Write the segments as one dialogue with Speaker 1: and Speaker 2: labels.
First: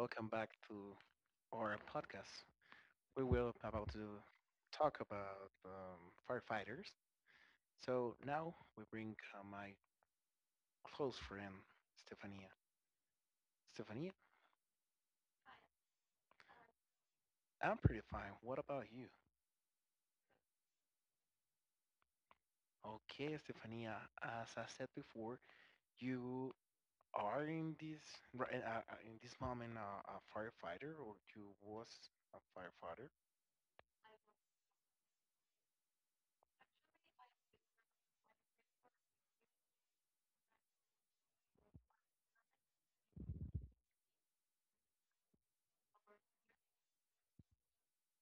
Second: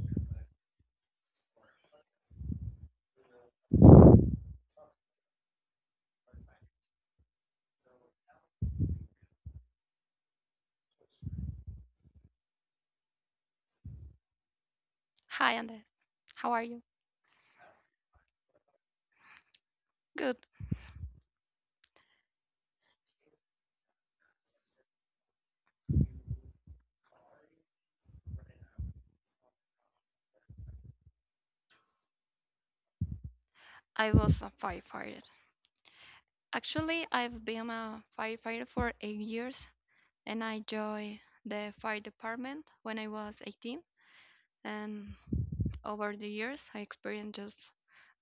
Speaker 1: welcome back to our podcast. We will about to talk about firefighters. So now we bring my close friend Stefania. Stefania,
Speaker 2: Hi, Andre. How are you?
Speaker 1: I'm pretty fine. What about you?
Speaker 2: Good.
Speaker 1: Okay, Stefania. As I said before, you are in this right in this moment a firefighter, or you was a firefighter.
Speaker 2: I was a firefighter. Actually, I've been a firefighter for 8 years, and I joined the fire department when I was 18. And over the years, I experienced just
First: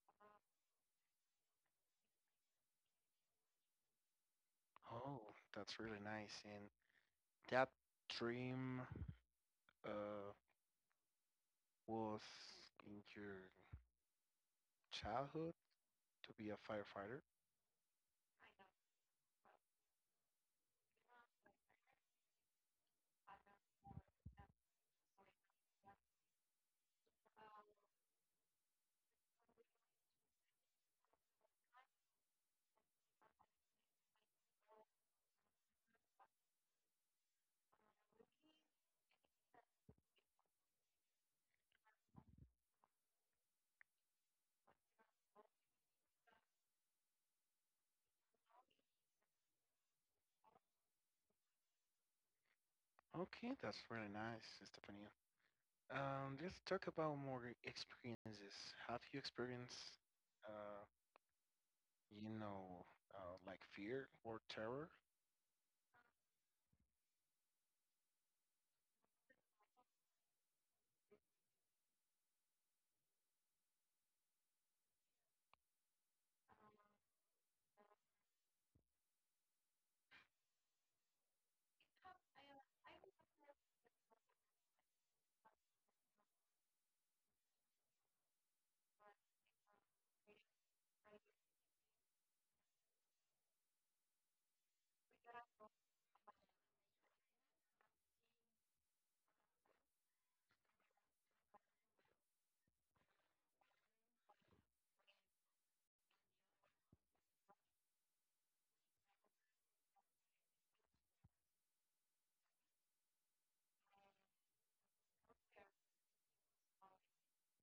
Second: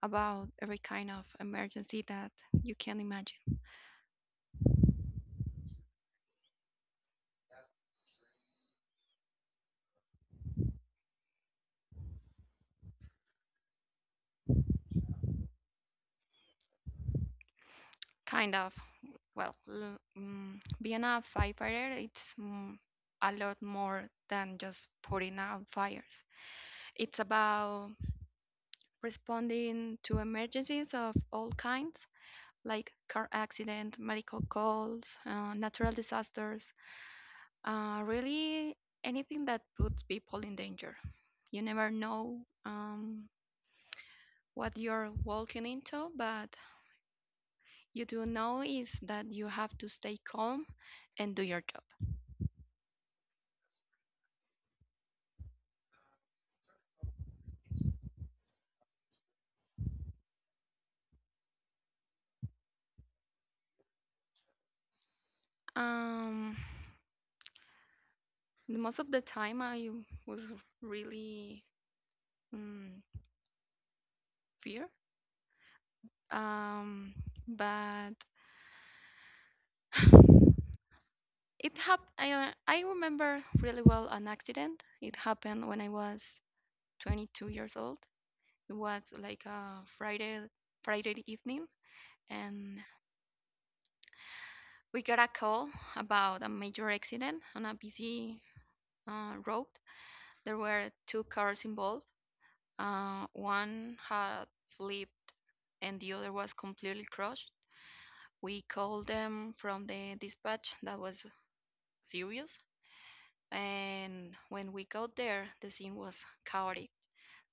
Speaker 2: about every kind of emergency that you can imagine.
Speaker 1: Oh, that's really nice. And that dream. Uh, was in your childhood to be a firefighter?
Speaker 2: Kind of, well, being a firefighter, it's a lot more than just putting out fires. It's about responding to emergencies of all kinds, like car accident, medical calls, natural disasters, really anything that puts people in danger. You never know um, what you're walking into, but you do know is that you have to stay calm and do your job.
Speaker 1: Okay, that's really nice, Estefania. Let's talk about more experiences. Have you experienced, uh, you know, like fear or terror?
Speaker 2: Um, Most of the time, I was really mm, fear, um, but it happened. I remember really well an accident. It happened when I was 22 years old. It was like a Friday evening, and we got a call about a major accident on a busy road. There were two cars involved. One had flipped, and the other was completely crushed. We called them from the dispatch that was serious. And when we got there, the scene was chaotic.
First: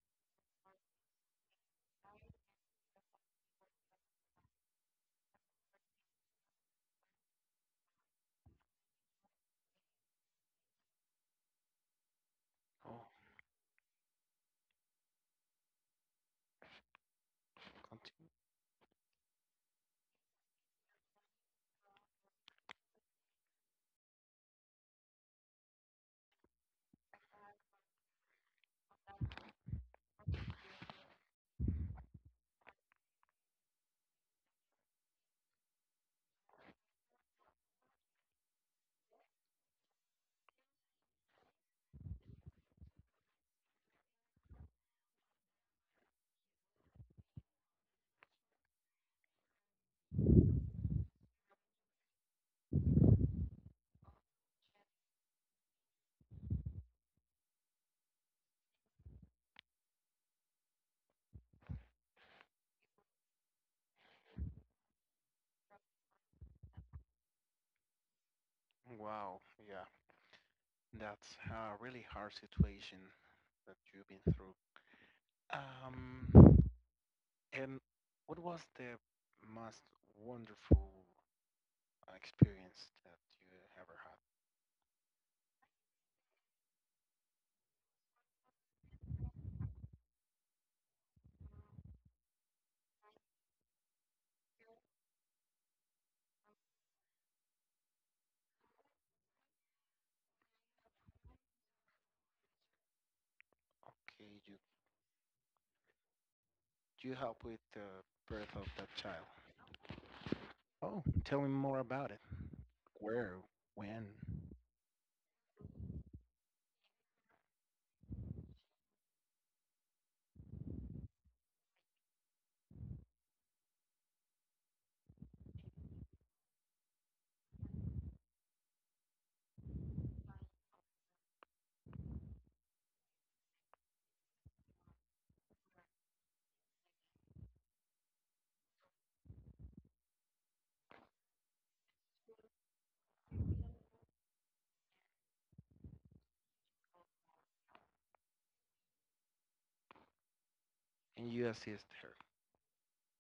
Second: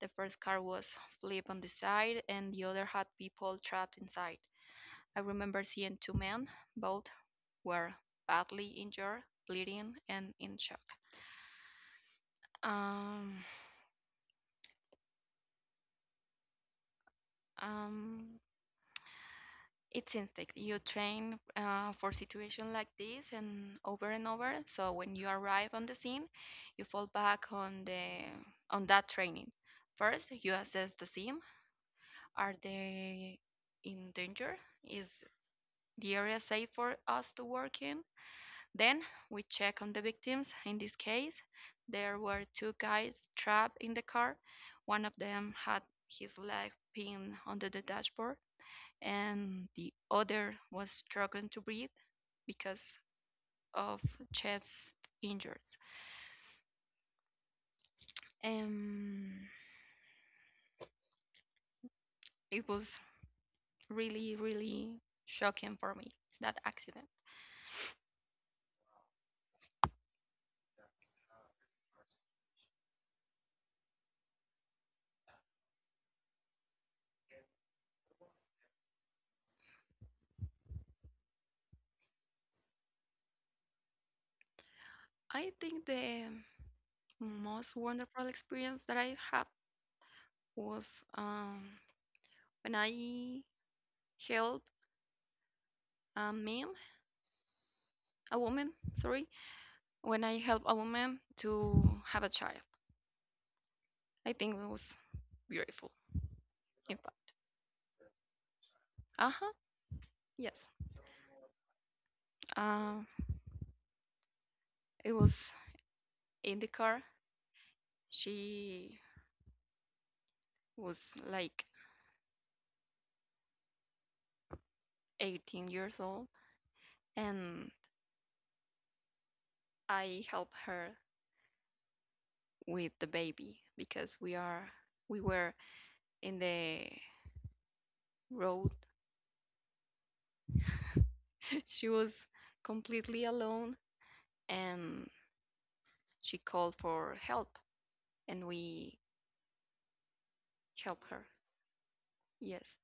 Speaker 2: The first car was flipped on the side, and the other had people trapped inside. I remember seeing two men, both were badly injured, bleeding, and in shock.
Speaker 1: Oh,
Speaker 2: Um,
Speaker 1: continue.
Speaker 2: um, it's instinct. You train for situations like this and over and over. So when you arrive on the scene, you fall back on the on that training. First, you assess the scene. Are they in danger? Is the area safe for us to work in? Then we check on the victims. In this case, there were two guys trapped in the car. One of them had his leg pinned under the dashboard, and the other was struggling to breathe because of chest injuries. Um, it was really, really shocking for me, that accident.
Speaker 1: Wow, yeah, that's a really hard situation that you've been through. Um, and what was the most wonderful experience that you ever had?
Speaker 2: I think the most wonderful experience that I had was when I helped a man, a woman, sorry, when I helped a woman to have a child.
Speaker 1: Okay,
Speaker 2: I
Speaker 1: you
Speaker 2: think it was beautiful. In
Speaker 1: you help
Speaker 2: fact,
Speaker 1: with the birth of that child?
Speaker 2: uh huh, yes.
Speaker 1: Oh, tell me more about it.
Speaker 2: Um,
Speaker 1: Where, when,
Speaker 2: it was in the car. She was like 18 years old, and I helped her with the baby because we were in the road. She was completely alone, and she called for help, and we
Speaker 1: and
Speaker 2: helped
Speaker 1: you
Speaker 2: her.
Speaker 1: assist her.
Speaker 2: Yes.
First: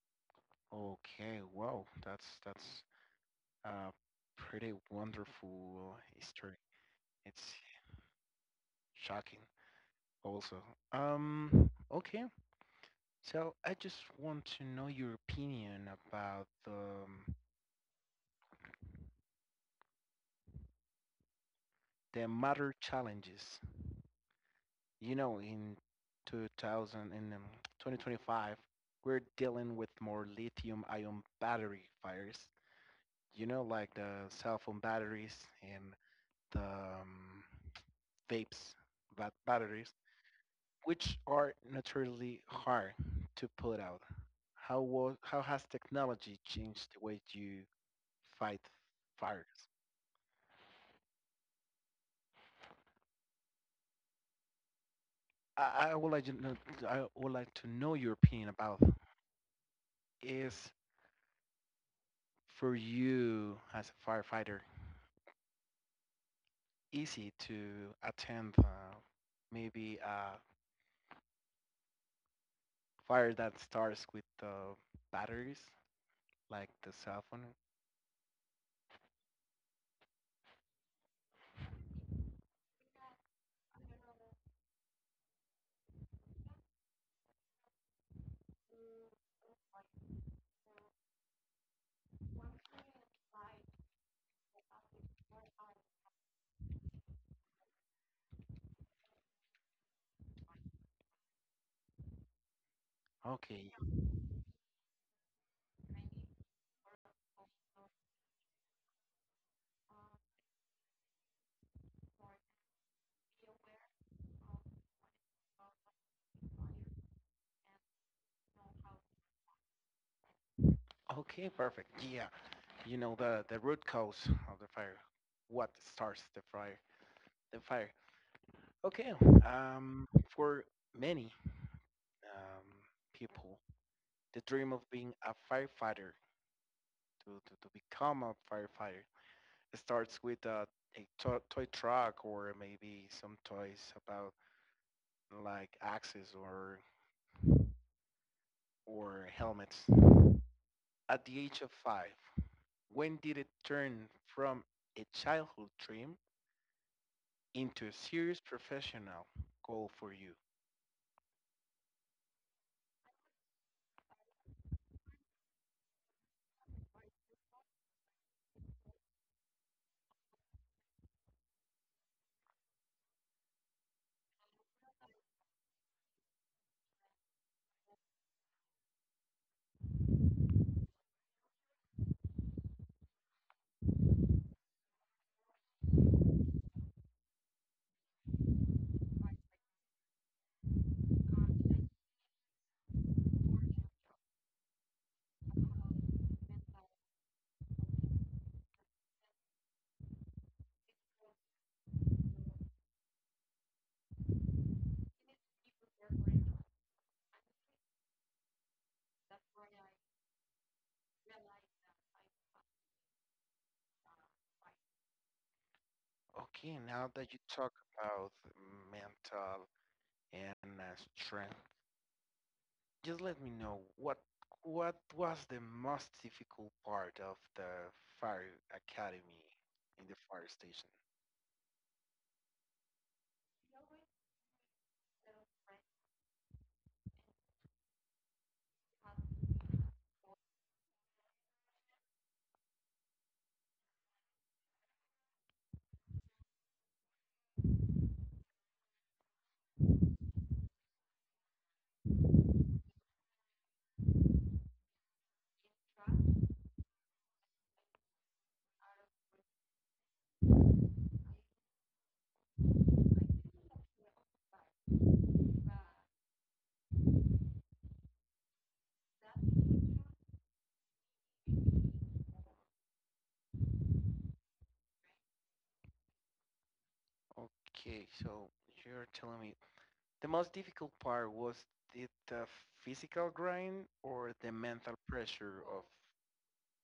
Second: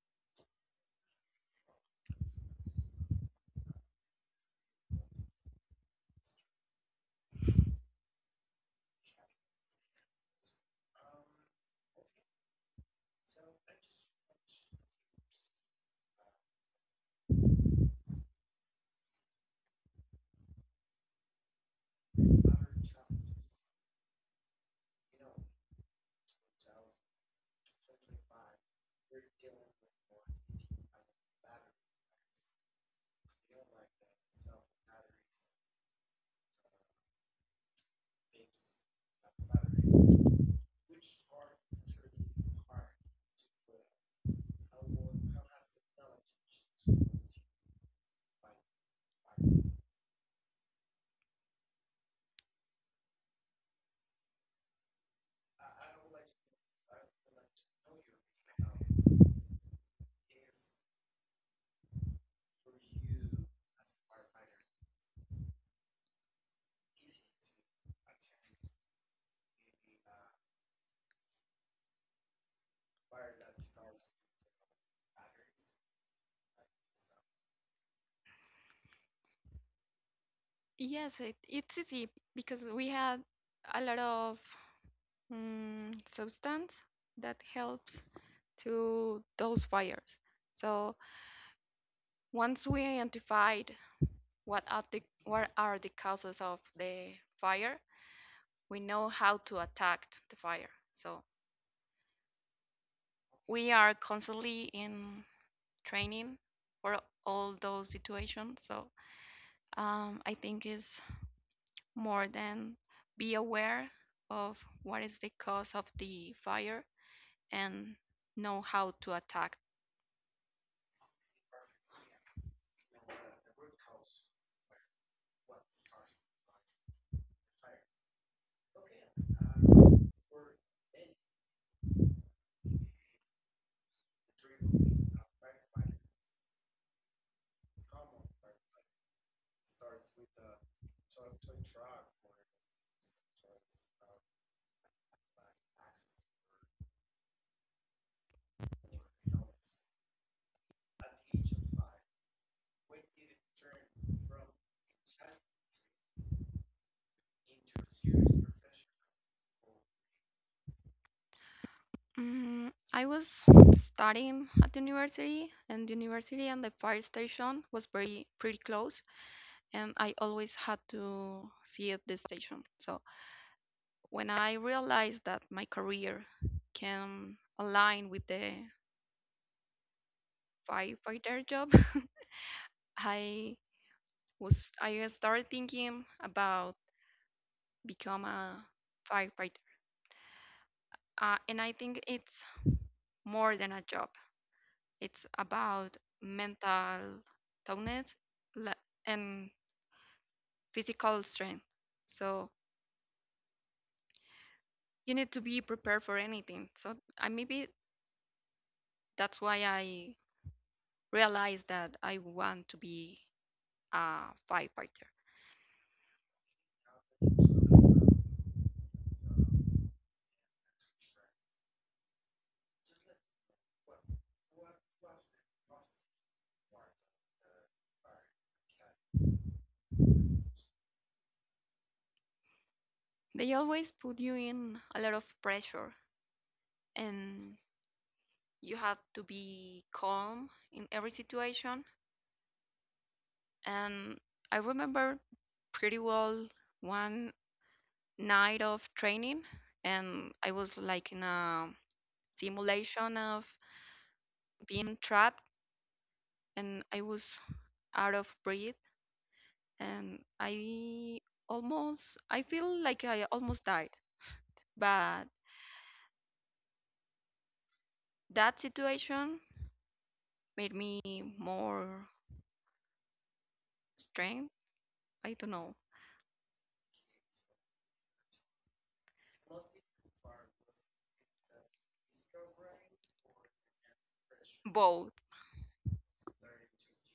Speaker 1: Okay, wow, that's a pretty wonderful history. It's shocking, also. Okay, so I just want to know your opinion about the mother challenges, you know, in 2000 in 2025, we're dealing with more lithium-ion battery fires. You know, like the cell phone batteries and the vapes batteries, which are naturally hard to put out. How has technology changed the way you fight fires? I would like to know, I would like to know your opinion about is for you as a firefighter easy to attend maybe a fire that starts with the batteries, like the cell phone.
Speaker 2: Yes, it's easy because we had a lot of substance that helps to those fires. So once we identified what are the causes of the fire, we know how to attack the fire. So we are
Speaker 1: Okay,
Speaker 2: constantly in training for all those situations. So I think it's more than be aware of what is the cause of the fire and know how to attack.
Speaker 1: okay, perfect. Yeah, you know the root cause of the fire, what starts the fire, the fire. Okay, for many um, people, the dream of being a firefighter to become a firefighter starts with a a toy truck or maybe some toys about like axes or helmets at the age of five? When did it turn from a childhood dream into a serious professional goal for you?
Speaker 2: I was studying at the university, and the university and the fire station was very pretty close, and I always had to see at the station. So when I realized that my career can align with the firefighter job, I I started thinking about become a firefighter, and I think it's more than a job. It's about mental toughness la- and physical strength. So you need to be prepared for anything. So I maybe that's why I realized that I want to be a firefighter.
Speaker 1: Okay, now that you talk about mental and strength, just let me know what was the most difficult part of the fire academy in the fire station?
Speaker 2: They always put you in a lot of pressure, and you have to be calm in every situation. And I remember pretty well one night of training, and I was like in a simulation of being trapped, and I was out of breath, and I almost, I feel like I almost died. But that situation made me more strength. I don't know.
Speaker 1: Okay, so you're telling me the most difficult part was it the physical grind or the
Speaker 2: both
Speaker 1: mental pressure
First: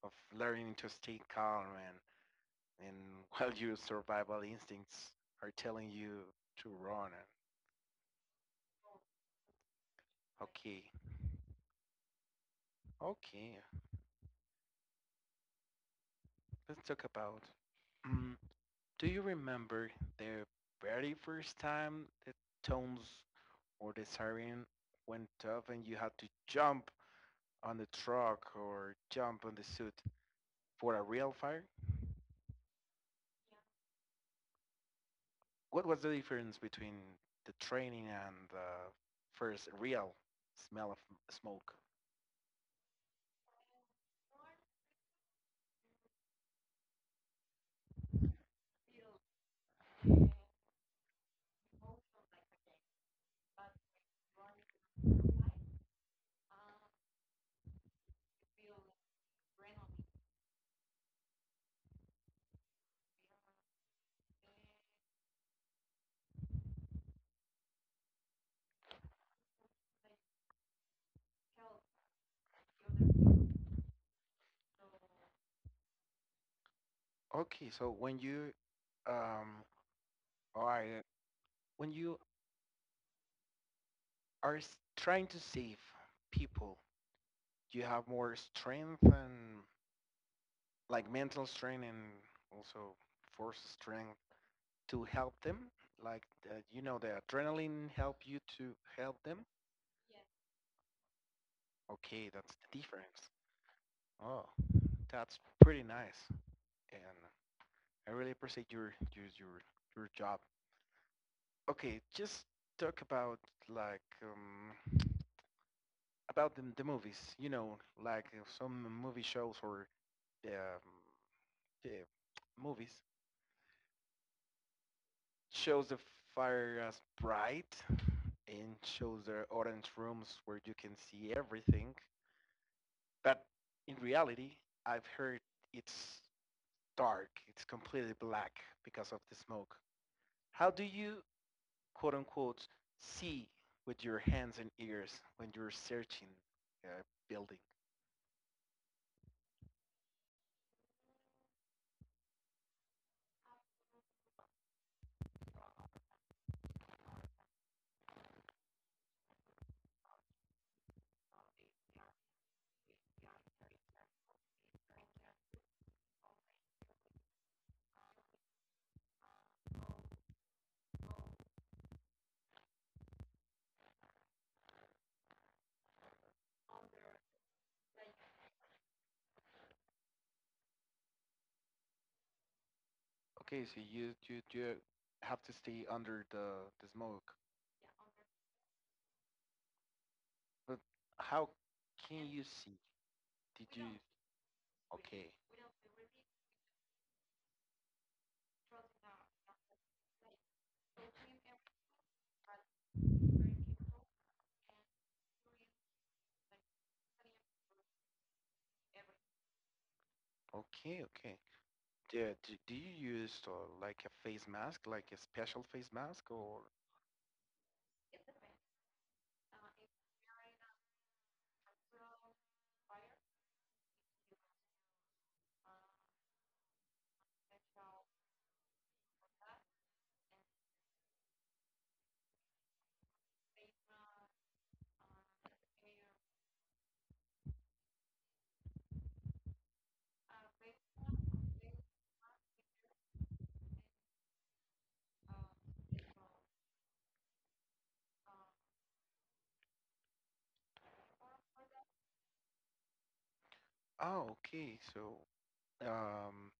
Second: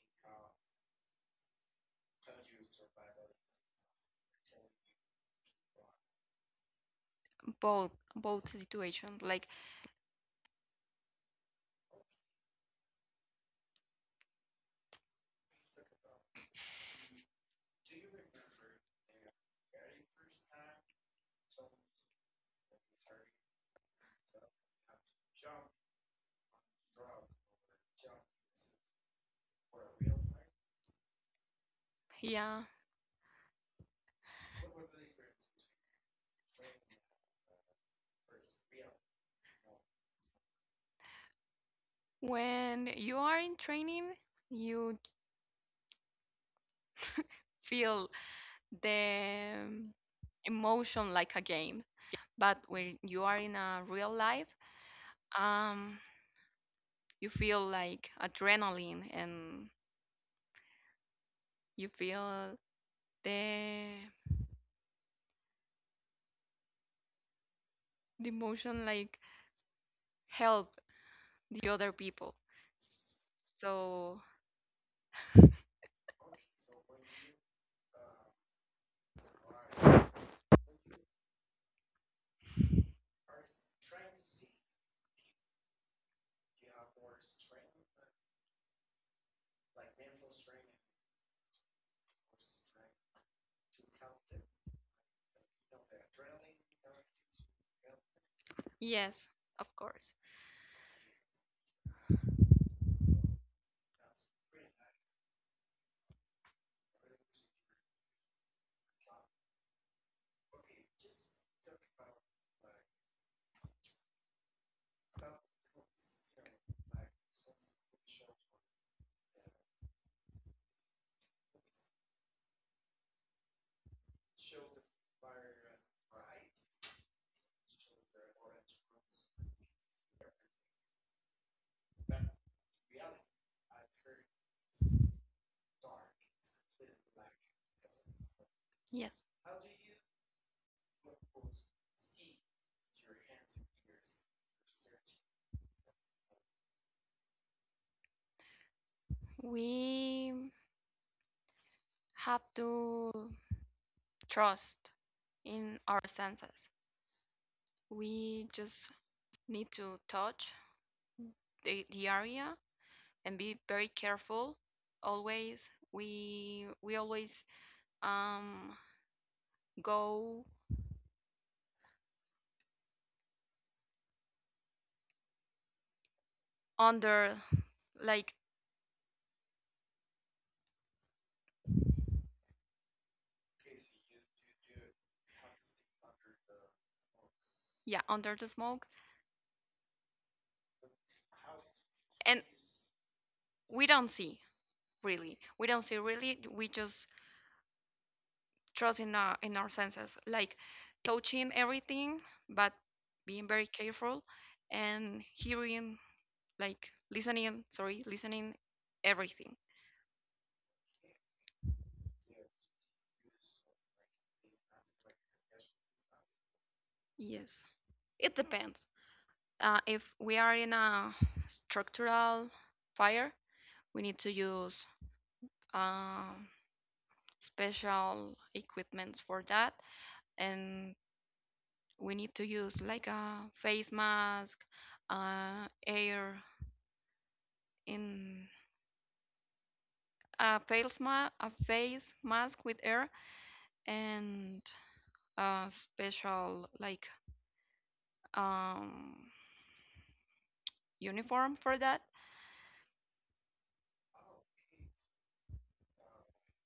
Speaker 1: of learning to stay calm and while your survival instincts are telling you to run. And
Speaker 2: both both situations, like,
Speaker 1: okay, okay, let's talk about. Mm, do you remember the very first time the tones or the siren went off and you had to jump on the truck or jump on the suit for a real fire?
Speaker 2: yeah,
Speaker 1: What was the difference between the training and the first real smell of smoke?
Speaker 2: when you are in training, you feel the emotion like a game. But when you are in a real life, um, you feel like adrenaline, and you feel the the emotion like help the other people. So
Speaker 1: Okay, so when you um are when you are trying to save people, you have more strength and like mental strength and also force strength to help them. Like the adrenaline help you to help
Speaker 2: yes,
Speaker 1: them.
Speaker 2: of course.
Speaker 1: Okay, that's the difference. Oh, that's pretty nice. And I really appreciate your job. Okay, just talk about like about the movies. You know, like some movie shows or um, yeah, movies shows the fire as bright and shows the orange rooms where you can see everything. But in reality, I've heard it's dark. It's completely black because
Speaker 2: Yes,
Speaker 1: of the smoke. How do you quote unquote see with your hands and ears when you're searching a building.
Speaker 2: we have to trust in our senses. We just need to touch the area and be very careful. Always we always um go under, like,
Speaker 1: Okay, so you have to stay under the smoke.
Speaker 2: yeah, under the smoke.
Speaker 1: But how can
Speaker 2: And
Speaker 1: you see? Did
Speaker 2: we
Speaker 1: you
Speaker 2: don't see
Speaker 1: okay?
Speaker 2: we don't see really. We just trust in our senses, like touching everything, but being very careful, and hearing, like, listening everything.
Speaker 1: Okay, okay. Yeah. Do you use like a face mask, like a special face mask, or
Speaker 2: Yes, it depends. If we are in a structural fire, we need to use um, special equipments for that, and we need to use like a face mask, air in a face ma a face mask with air, and a special, like, um, uniform for that.
Speaker 1: oh, okay. So um,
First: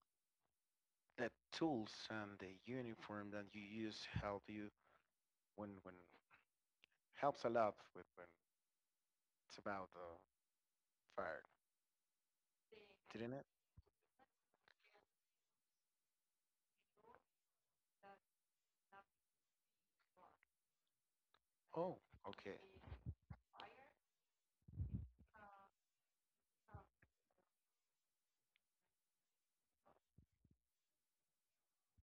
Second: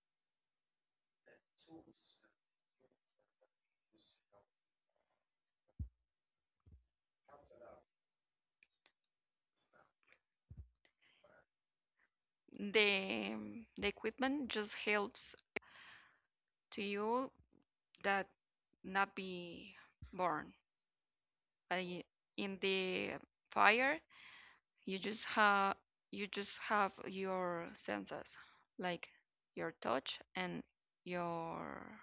Speaker 1: the tools and the uniform that you use help you when helps a lot with when it's about backfired, didn't it?
Speaker 2: The the equipment just helps to you that not be born. But
Speaker 1: Oh, okay.
Speaker 2: in the fire, you just have you just have your senses, like your touch and your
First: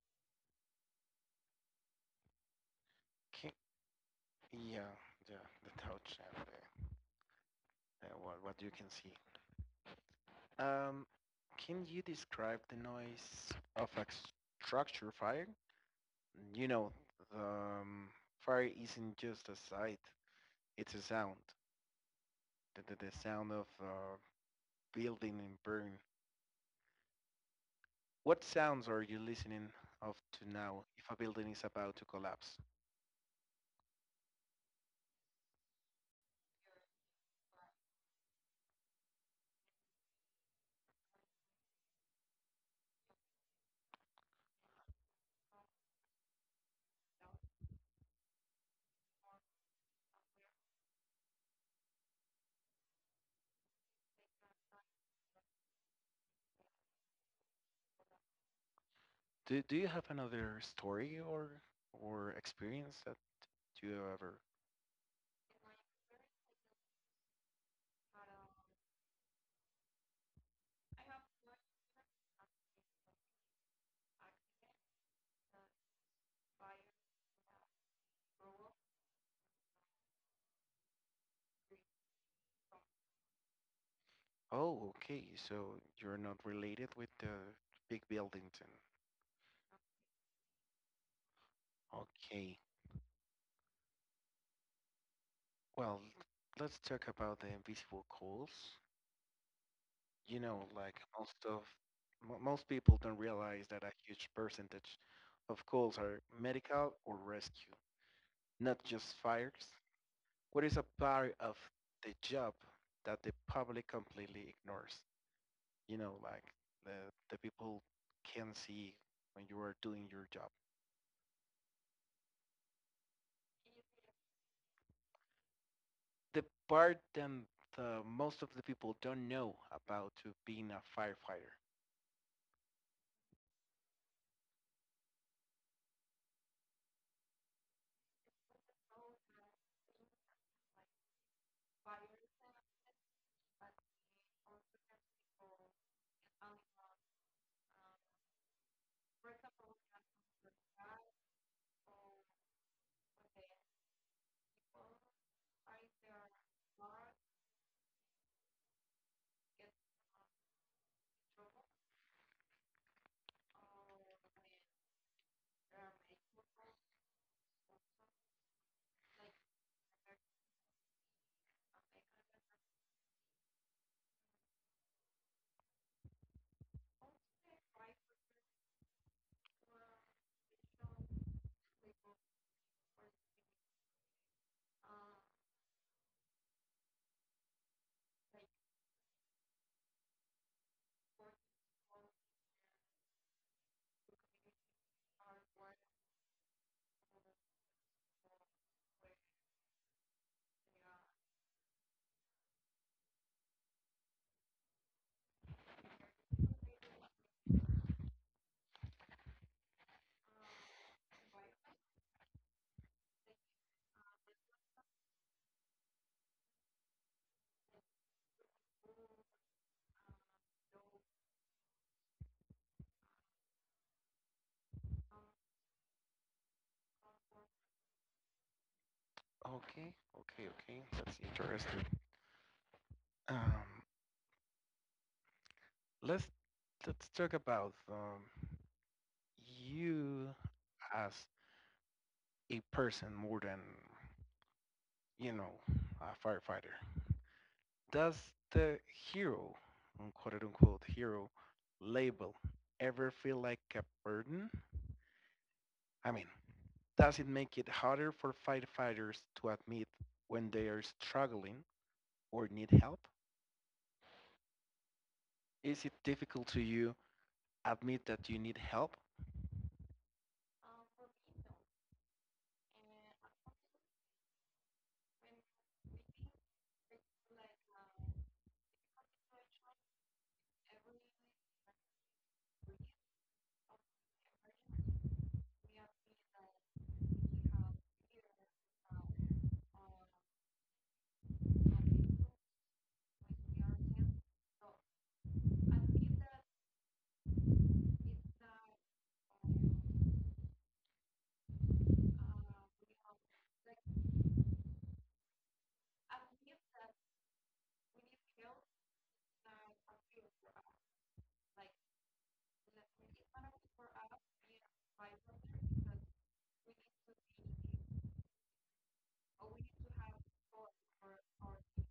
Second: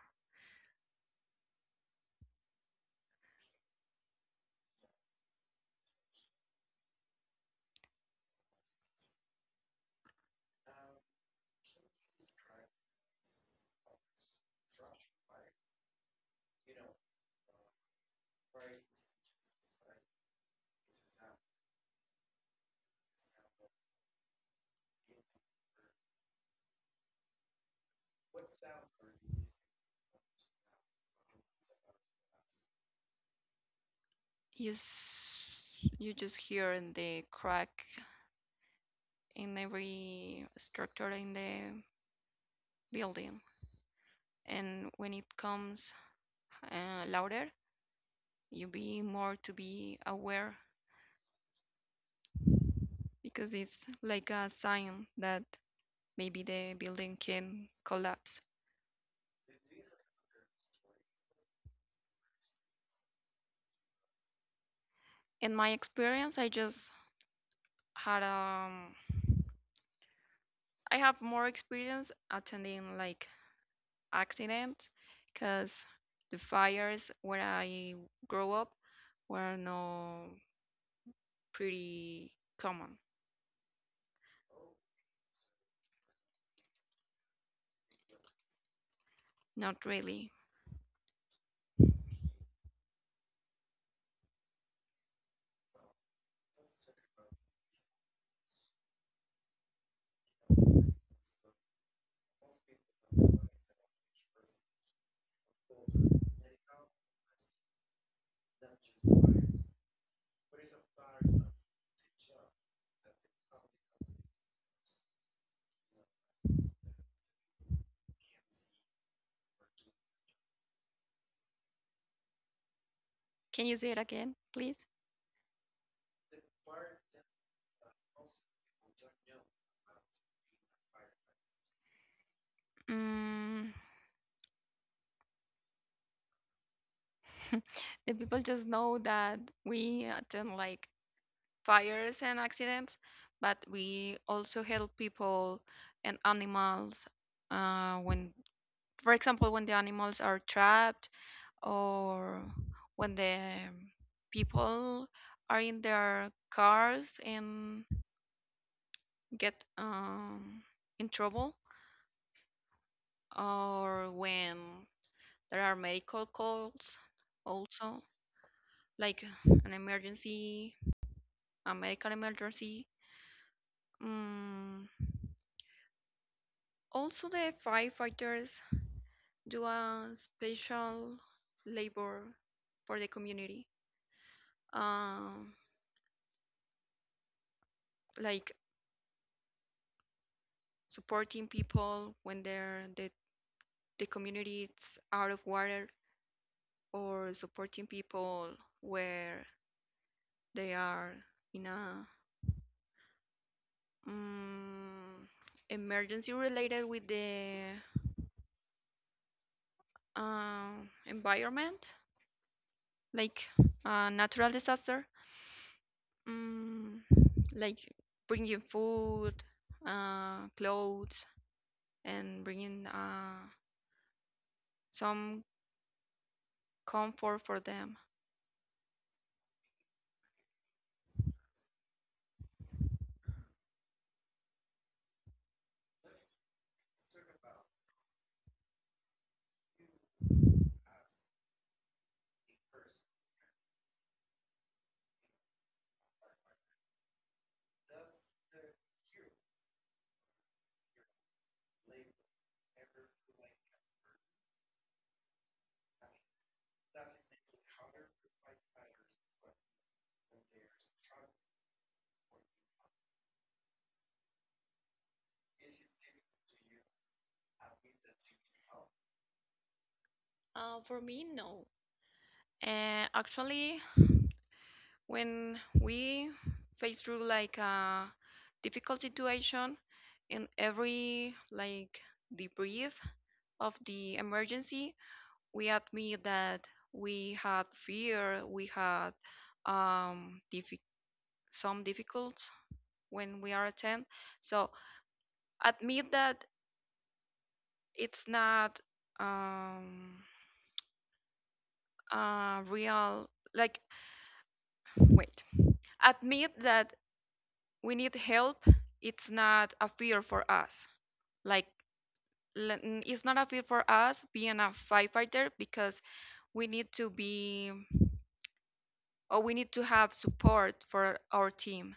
Speaker 1: Ki- yeah, yeah, the touch and the, what you can see. Um, can you describe the noise of a structure fire? You know, the, um, fire isn't just a sight; it's a sound. The sound of building and burn. What sounds are you listening of to now if a building is about to collapse?
Speaker 2: you s- you just hear in the crack in every structure in the building. And when it comes louder, you be more to be aware because it's like a sign that maybe the building can collapse.
Speaker 1: Do you have another story or experience that you ever
Speaker 2: In my experience, I just had I have more experience attending like accidents because the fires where I grew up were no pretty common.
Speaker 1: oh, okay. So you're not related with the big buildings and
Speaker 2: Not really.
Speaker 1: okay. Well, let's talk about the invisible calls. You know, like most of mo most people don't realize that a huge percentage of calls are medical or rescue, not just fires. What is a part of the job that the public completely ignores? You know, like the the people can see when you are doing your job.
Speaker 2: Can you say it again, please?
Speaker 1: The part that the, most of the people don't know about to being a firefighter.
Speaker 2: Mm, the people just know that we attend like fires and accidents, but we also help people and animals when, for example, when the animals are trapped, or when the people are in their cars and get in trouble, or when there are medical calls, also, like an emergency, a medical emergency, mm, also the firefighters do a special labor for the community, um, like supporting people when the community is out of water, or supporting people where they are in a um, emergency related with the environment, like a natural disaster, um, like bringing food, clothes, and bringing some comfort for them.
Speaker 1: Okay, okay, okay. That's interesting. Um, let's let's talk about you as a person more than you know a firefighter. Does the hero, quote unquote hero, label ever feel like a burden? I mean, does it make it harder for firefighters to admit when they are struggling or need help? Is it difficult to you admit that you need help?
Speaker 2: For me, no. And actually, when we face through like a difficult situation in every like debrief of the emergency, we admit that we had fear, we had um diffi- some difficulties when we are attend. So admit that it's not um real, like, wait, admit that we need help. It's not a fear for us, like, it's not a fear for us being a firefighter because we need to be, or we need to have support for our team.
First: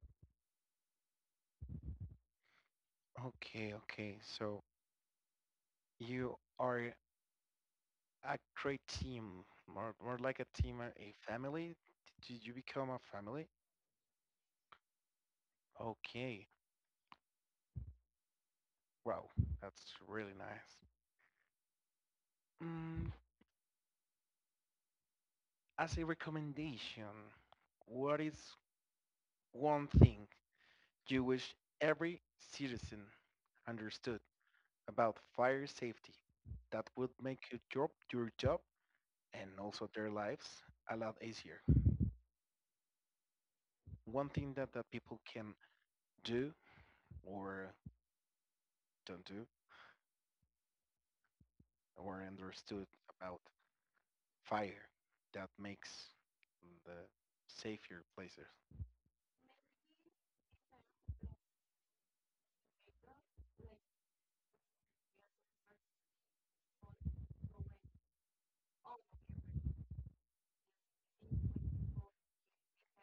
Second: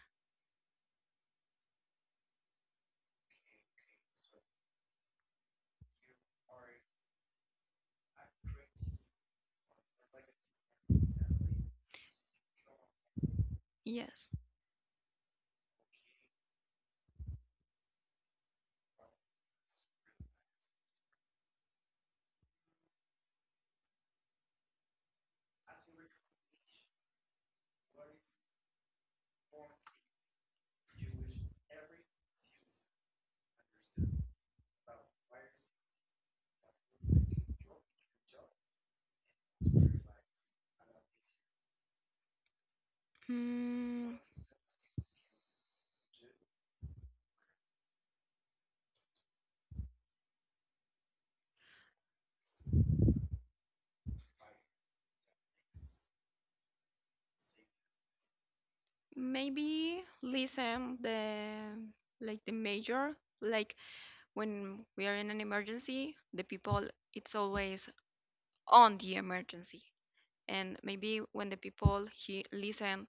Speaker 1: Okay, okay. So you are a great team, more like a team, a family. Did you become a family?
Speaker 2: Yes.
Speaker 1: Okay. Wow, that's really nice. Mm, as a recommendation, what is one thing you wish every citizen understood? About fire safety that would make you job, your job and also their lives a lot easier.
Speaker 2: mm,
Speaker 1: One thing that people can do or don't do or understood about fire that makes the safer places.
Speaker 2: Maybe listen the, like, the major, like, when we are in an emergency, the people, it's always on the emergency. And maybe when the people he listen,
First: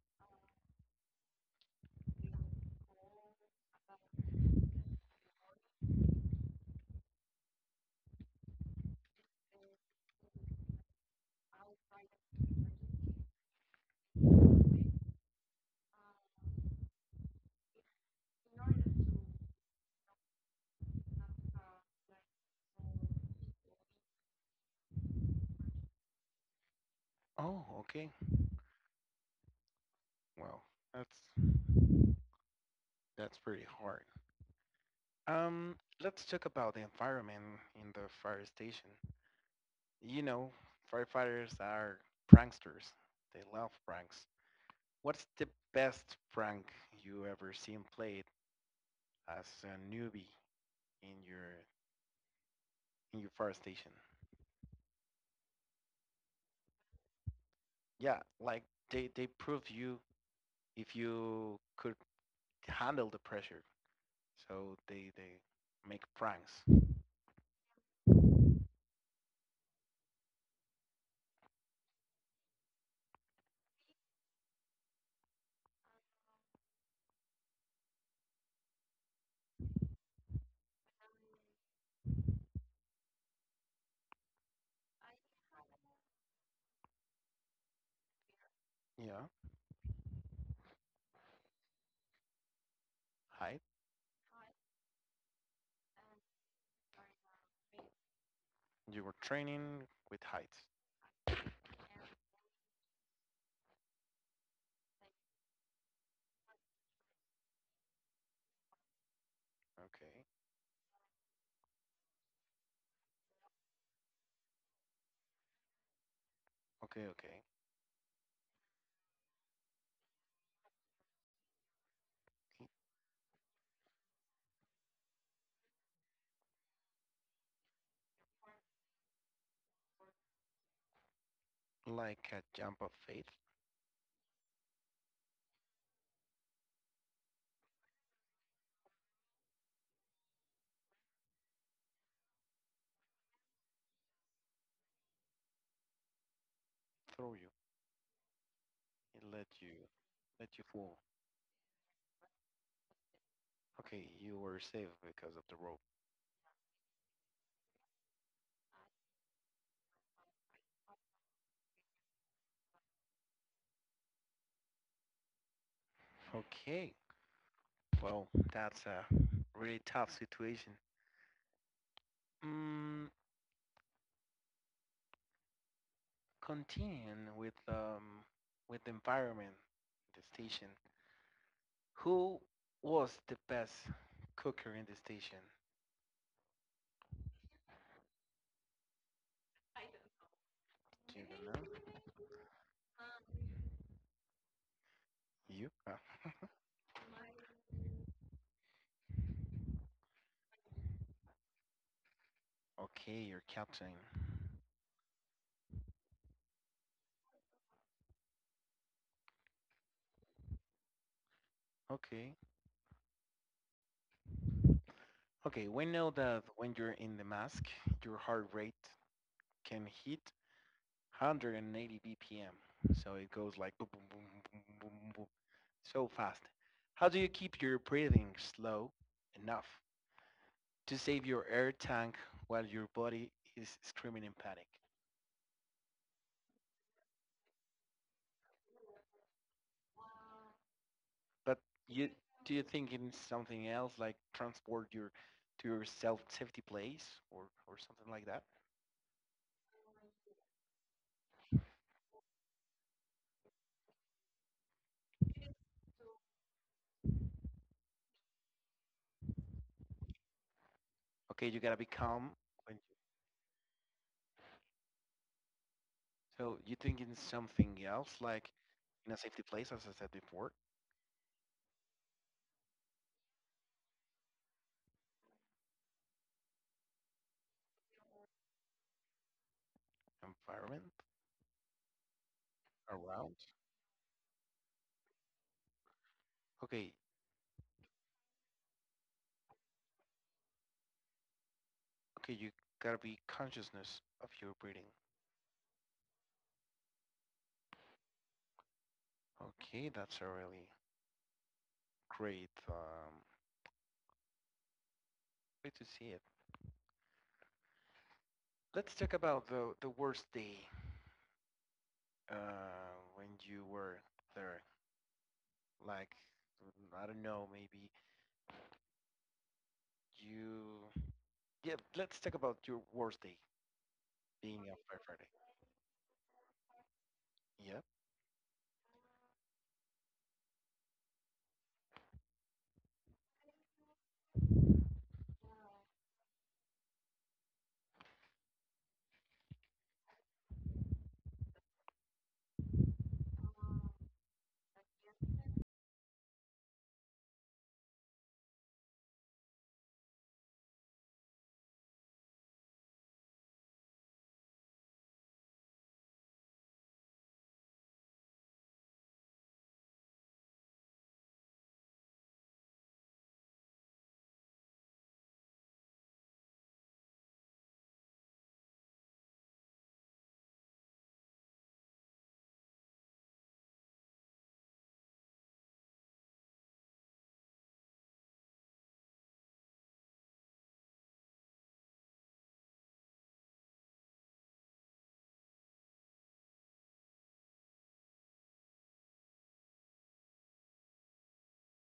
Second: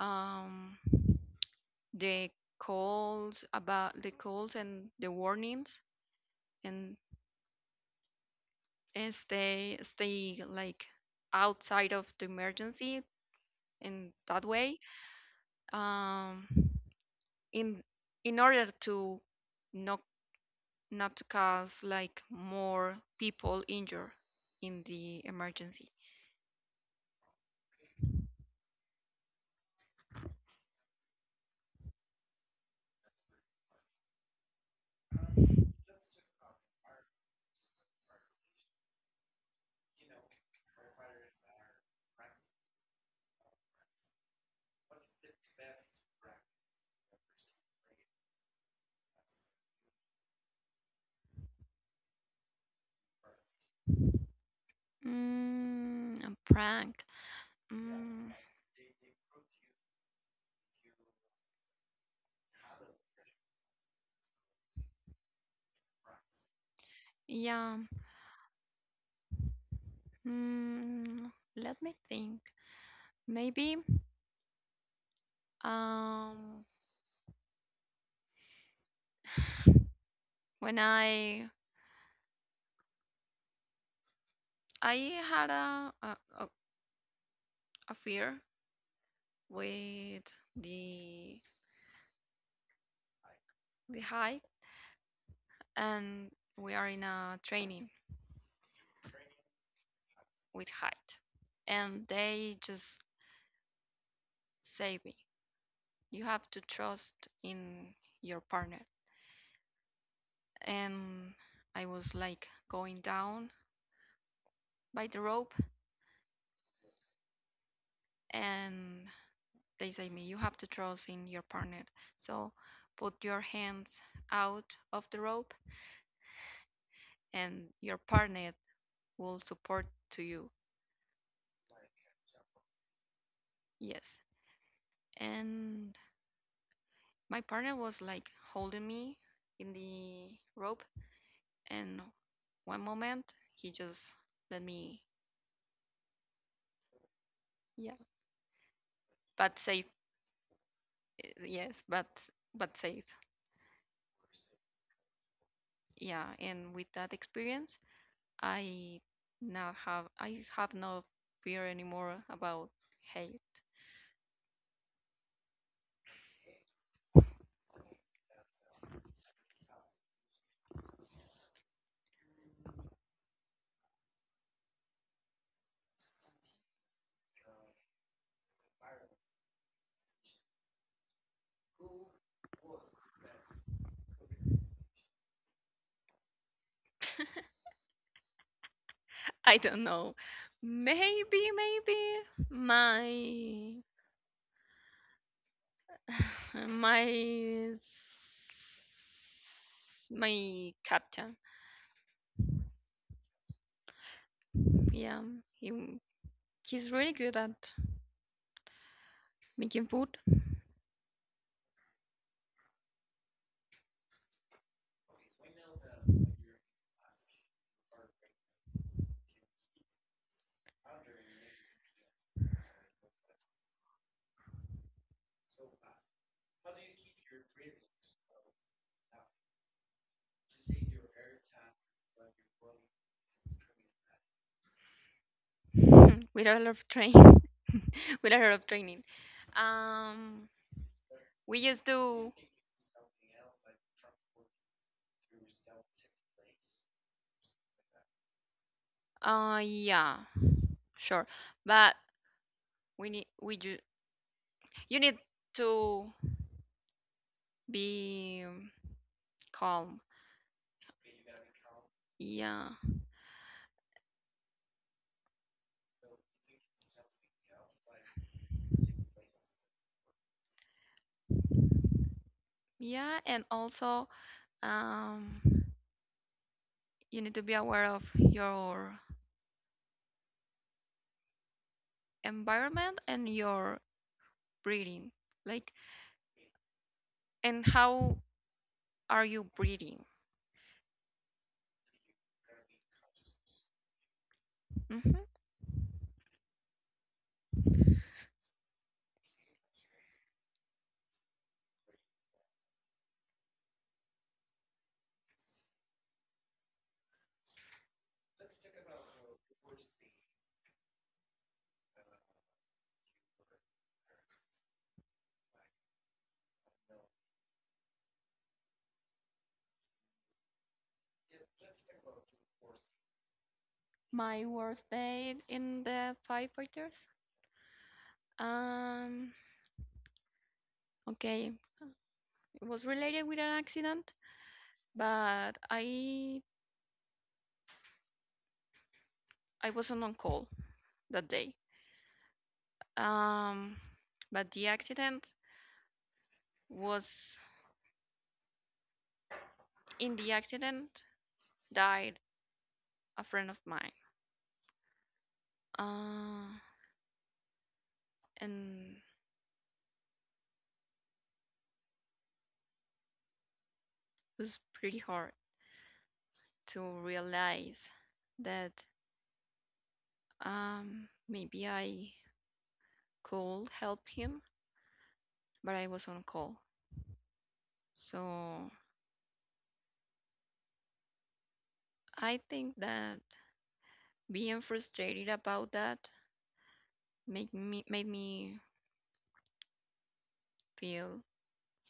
Speaker 2: um, the calls about the calls and the warnings, and, and stay like outside of the emergency, in that way, um, in in order to not not to cause like more people injured in the emergency.
Speaker 1: Oh, okay. Well, that's that's pretty hard. Um, let's talk about the environment in the fire station. You know, firefighters are pranksters. They love pranks. What's the best prank you ever seen played as a newbie in your fire station?
Speaker 2: Mm, a prank.
Speaker 1: Yeah,
Speaker 2: Mm,
Speaker 1: like they prove you if you could handle the pressure. So they make pranks.
Speaker 2: yeah. Mm, Let me think. Maybe um when I had a fear
Speaker 1: Yeah,
Speaker 2: with the
Speaker 1: height.
Speaker 2: the height. And we are in a training
Speaker 1: You were training with heights.
Speaker 2: with height, and they just say me, you have to trust in your partner.
Speaker 1: Okay,
Speaker 2: And I was like going down by the rope,
Speaker 1: okay, okay.
Speaker 2: and they say me, you have to trust in your partner. So put your hands out of the rope, and your partner will support to you.
Speaker 1: Like a jump of faith,
Speaker 2: Yes. And my partner was like holding me in the rope, and one moment he just let me.
Speaker 1: throw you.
Speaker 2: Yeah,
Speaker 1: It
Speaker 2: but safe.
Speaker 1: let you fall.
Speaker 2: Yes, but safe.
Speaker 1: Okay, you were safe because of the rope.
Speaker 2: Yeah. And with that experience, i I have no fear anymore about hate.
Speaker 1: Okay, well, that's a really tough situation. Mm, continuing with the environment, the station. Who was the best cooker in the station?
Speaker 2: I don't know.
Speaker 1: Do you know?
Speaker 2: Maybe my
Speaker 1: You? Ah,
Speaker 2: my s- my captain.
Speaker 1: okay, your captain.
Speaker 2: Yeah, he he's really good at making food.
Speaker 1: Okay. Okay, we know that when you're in the mask, your heart rate can hit 180 BPM. So it goes like boom, boom, boom, boom, boom, boom, boom, so fast. How do you keep your breathing slow enough to save your air tank while your body is screaming in panic.
Speaker 2: with a lot of train with a lot of training. Um,
Speaker 1: But
Speaker 2: we used
Speaker 1: you
Speaker 2: to.
Speaker 1: do you think in something else like transport your to your self safety place or or something like that?
Speaker 2: Yeah, sure, but we need we ju- you need to be calm.
Speaker 1: Okay, you gotta be calm. When you,
Speaker 2: Yeah,
Speaker 1: so you think in something else like in a safety place, as I said before,
Speaker 2: yeah, and also um, you need to be aware of your
Speaker 1: environment
Speaker 2: environment
Speaker 1: around.
Speaker 2: and your breathing, like,
Speaker 1: Okay,
Speaker 2: and how are you breathing?
Speaker 1: okay, you gotta be consciousness of your breathing.
Speaker 2: Hmm.
Speaker 1: Okay, that's a really great way to see it. Let's talk about the worst day when you were there? Like, mm, I don't know, maybe you. Yeah, let's talk about your worst day
Speaker 2: My
Speaker 1: being a
Speaker 2: worst
Speaker 1: firefighter.
Speaker 2: day in the firefighters.
Speaker 1: Yep.
Speaker 2: Um, okay, it was related with an accident, but I wasn't on call that day. Um, but the accident was in the accident died a friend of mine. Uh, and it was pretty hard to realize that maybe I could help him, but I was on call. So I think that being frustrated about that made me feel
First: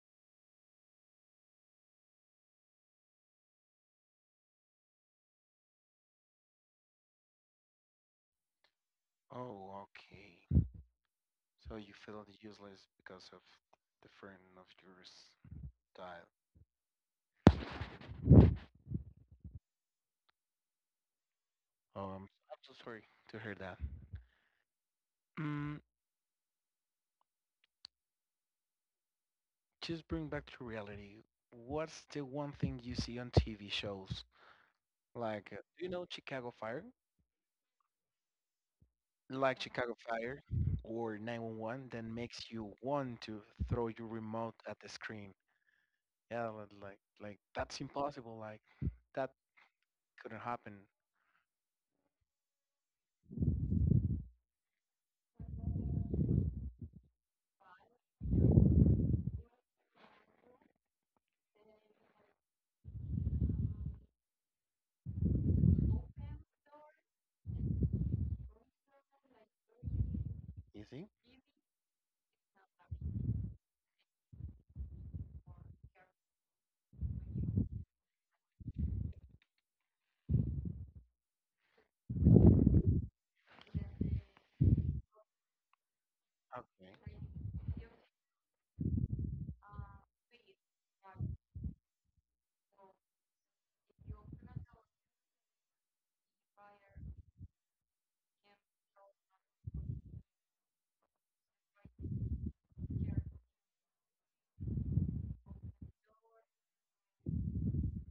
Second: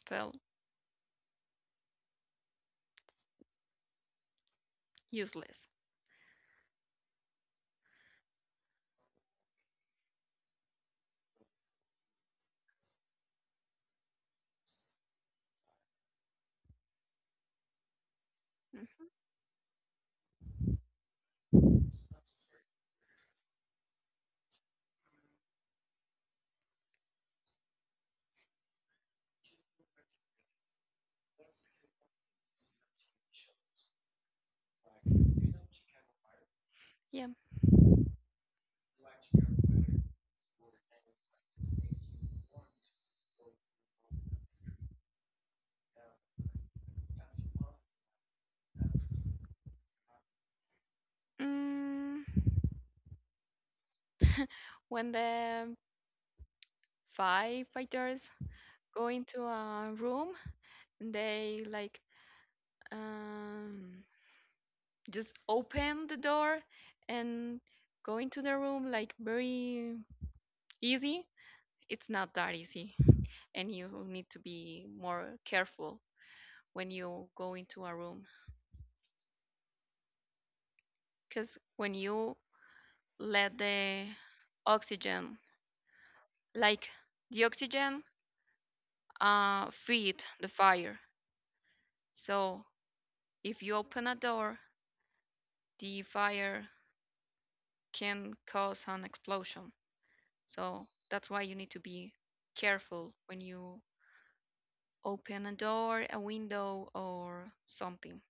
Speaker 2: felt useless.
Speaker 1: Oh, okay. So you feel useless because of the friend of yours died.
Speaker 2: Hmm.
Speaker 1: Oh, I'm so sorry to hear that. Mm, just bring back to reality. What's the one thing you see on TV shows? Like, do you know Chicago Fire?
Speaker 2: Yeah.
Speaker 1: Like Chicago Fire or 911 that makes you want to throw your remote at the screen. Yeah, like that's impossible. Like that couldn't happen.
Speaker 2: Mm, when the firefighters go into a room, they like um just open the door and go into the room like very
Speaker 1: You
Speaker 2: easy.
Speaker 1: see?
Speaker 2: It's not that easy, and you need to be more careful when you go into a room because when you let oxygen like the
Speaker 1: Okay.
Speaker 2: oxygen feed the fire. So if you open a door, the fire can cause an explosion, so that's why you need to be careful when you open a door, a window, or something.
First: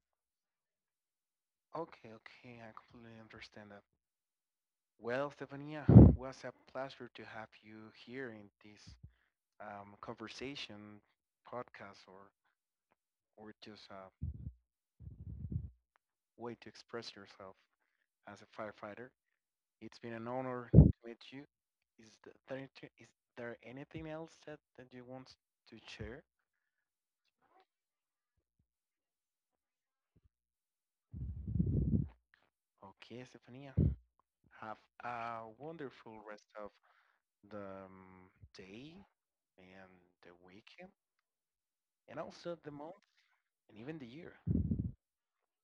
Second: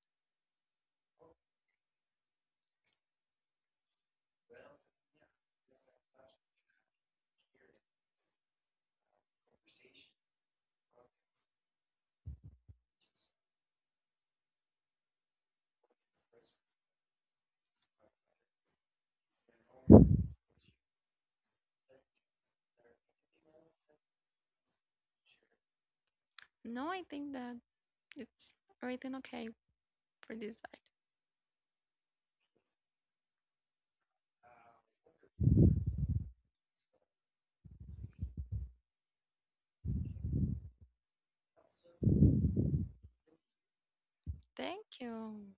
Speaker 1: Okay, okay. I completely understand that. Well, Stefania, was a pleasure to have you here in this conversation podcast or just a way to express yourself as a firefighter. It's been an honor to meet you. Is there, anything else that you want to share?
Speaker 2: No, I think that it's everything okay for this side.
Speaker 1: Okay, Stefania. Have a wonderful rest of the day and the weekend, and also the month and even the year.
Speaker 2: Thank you.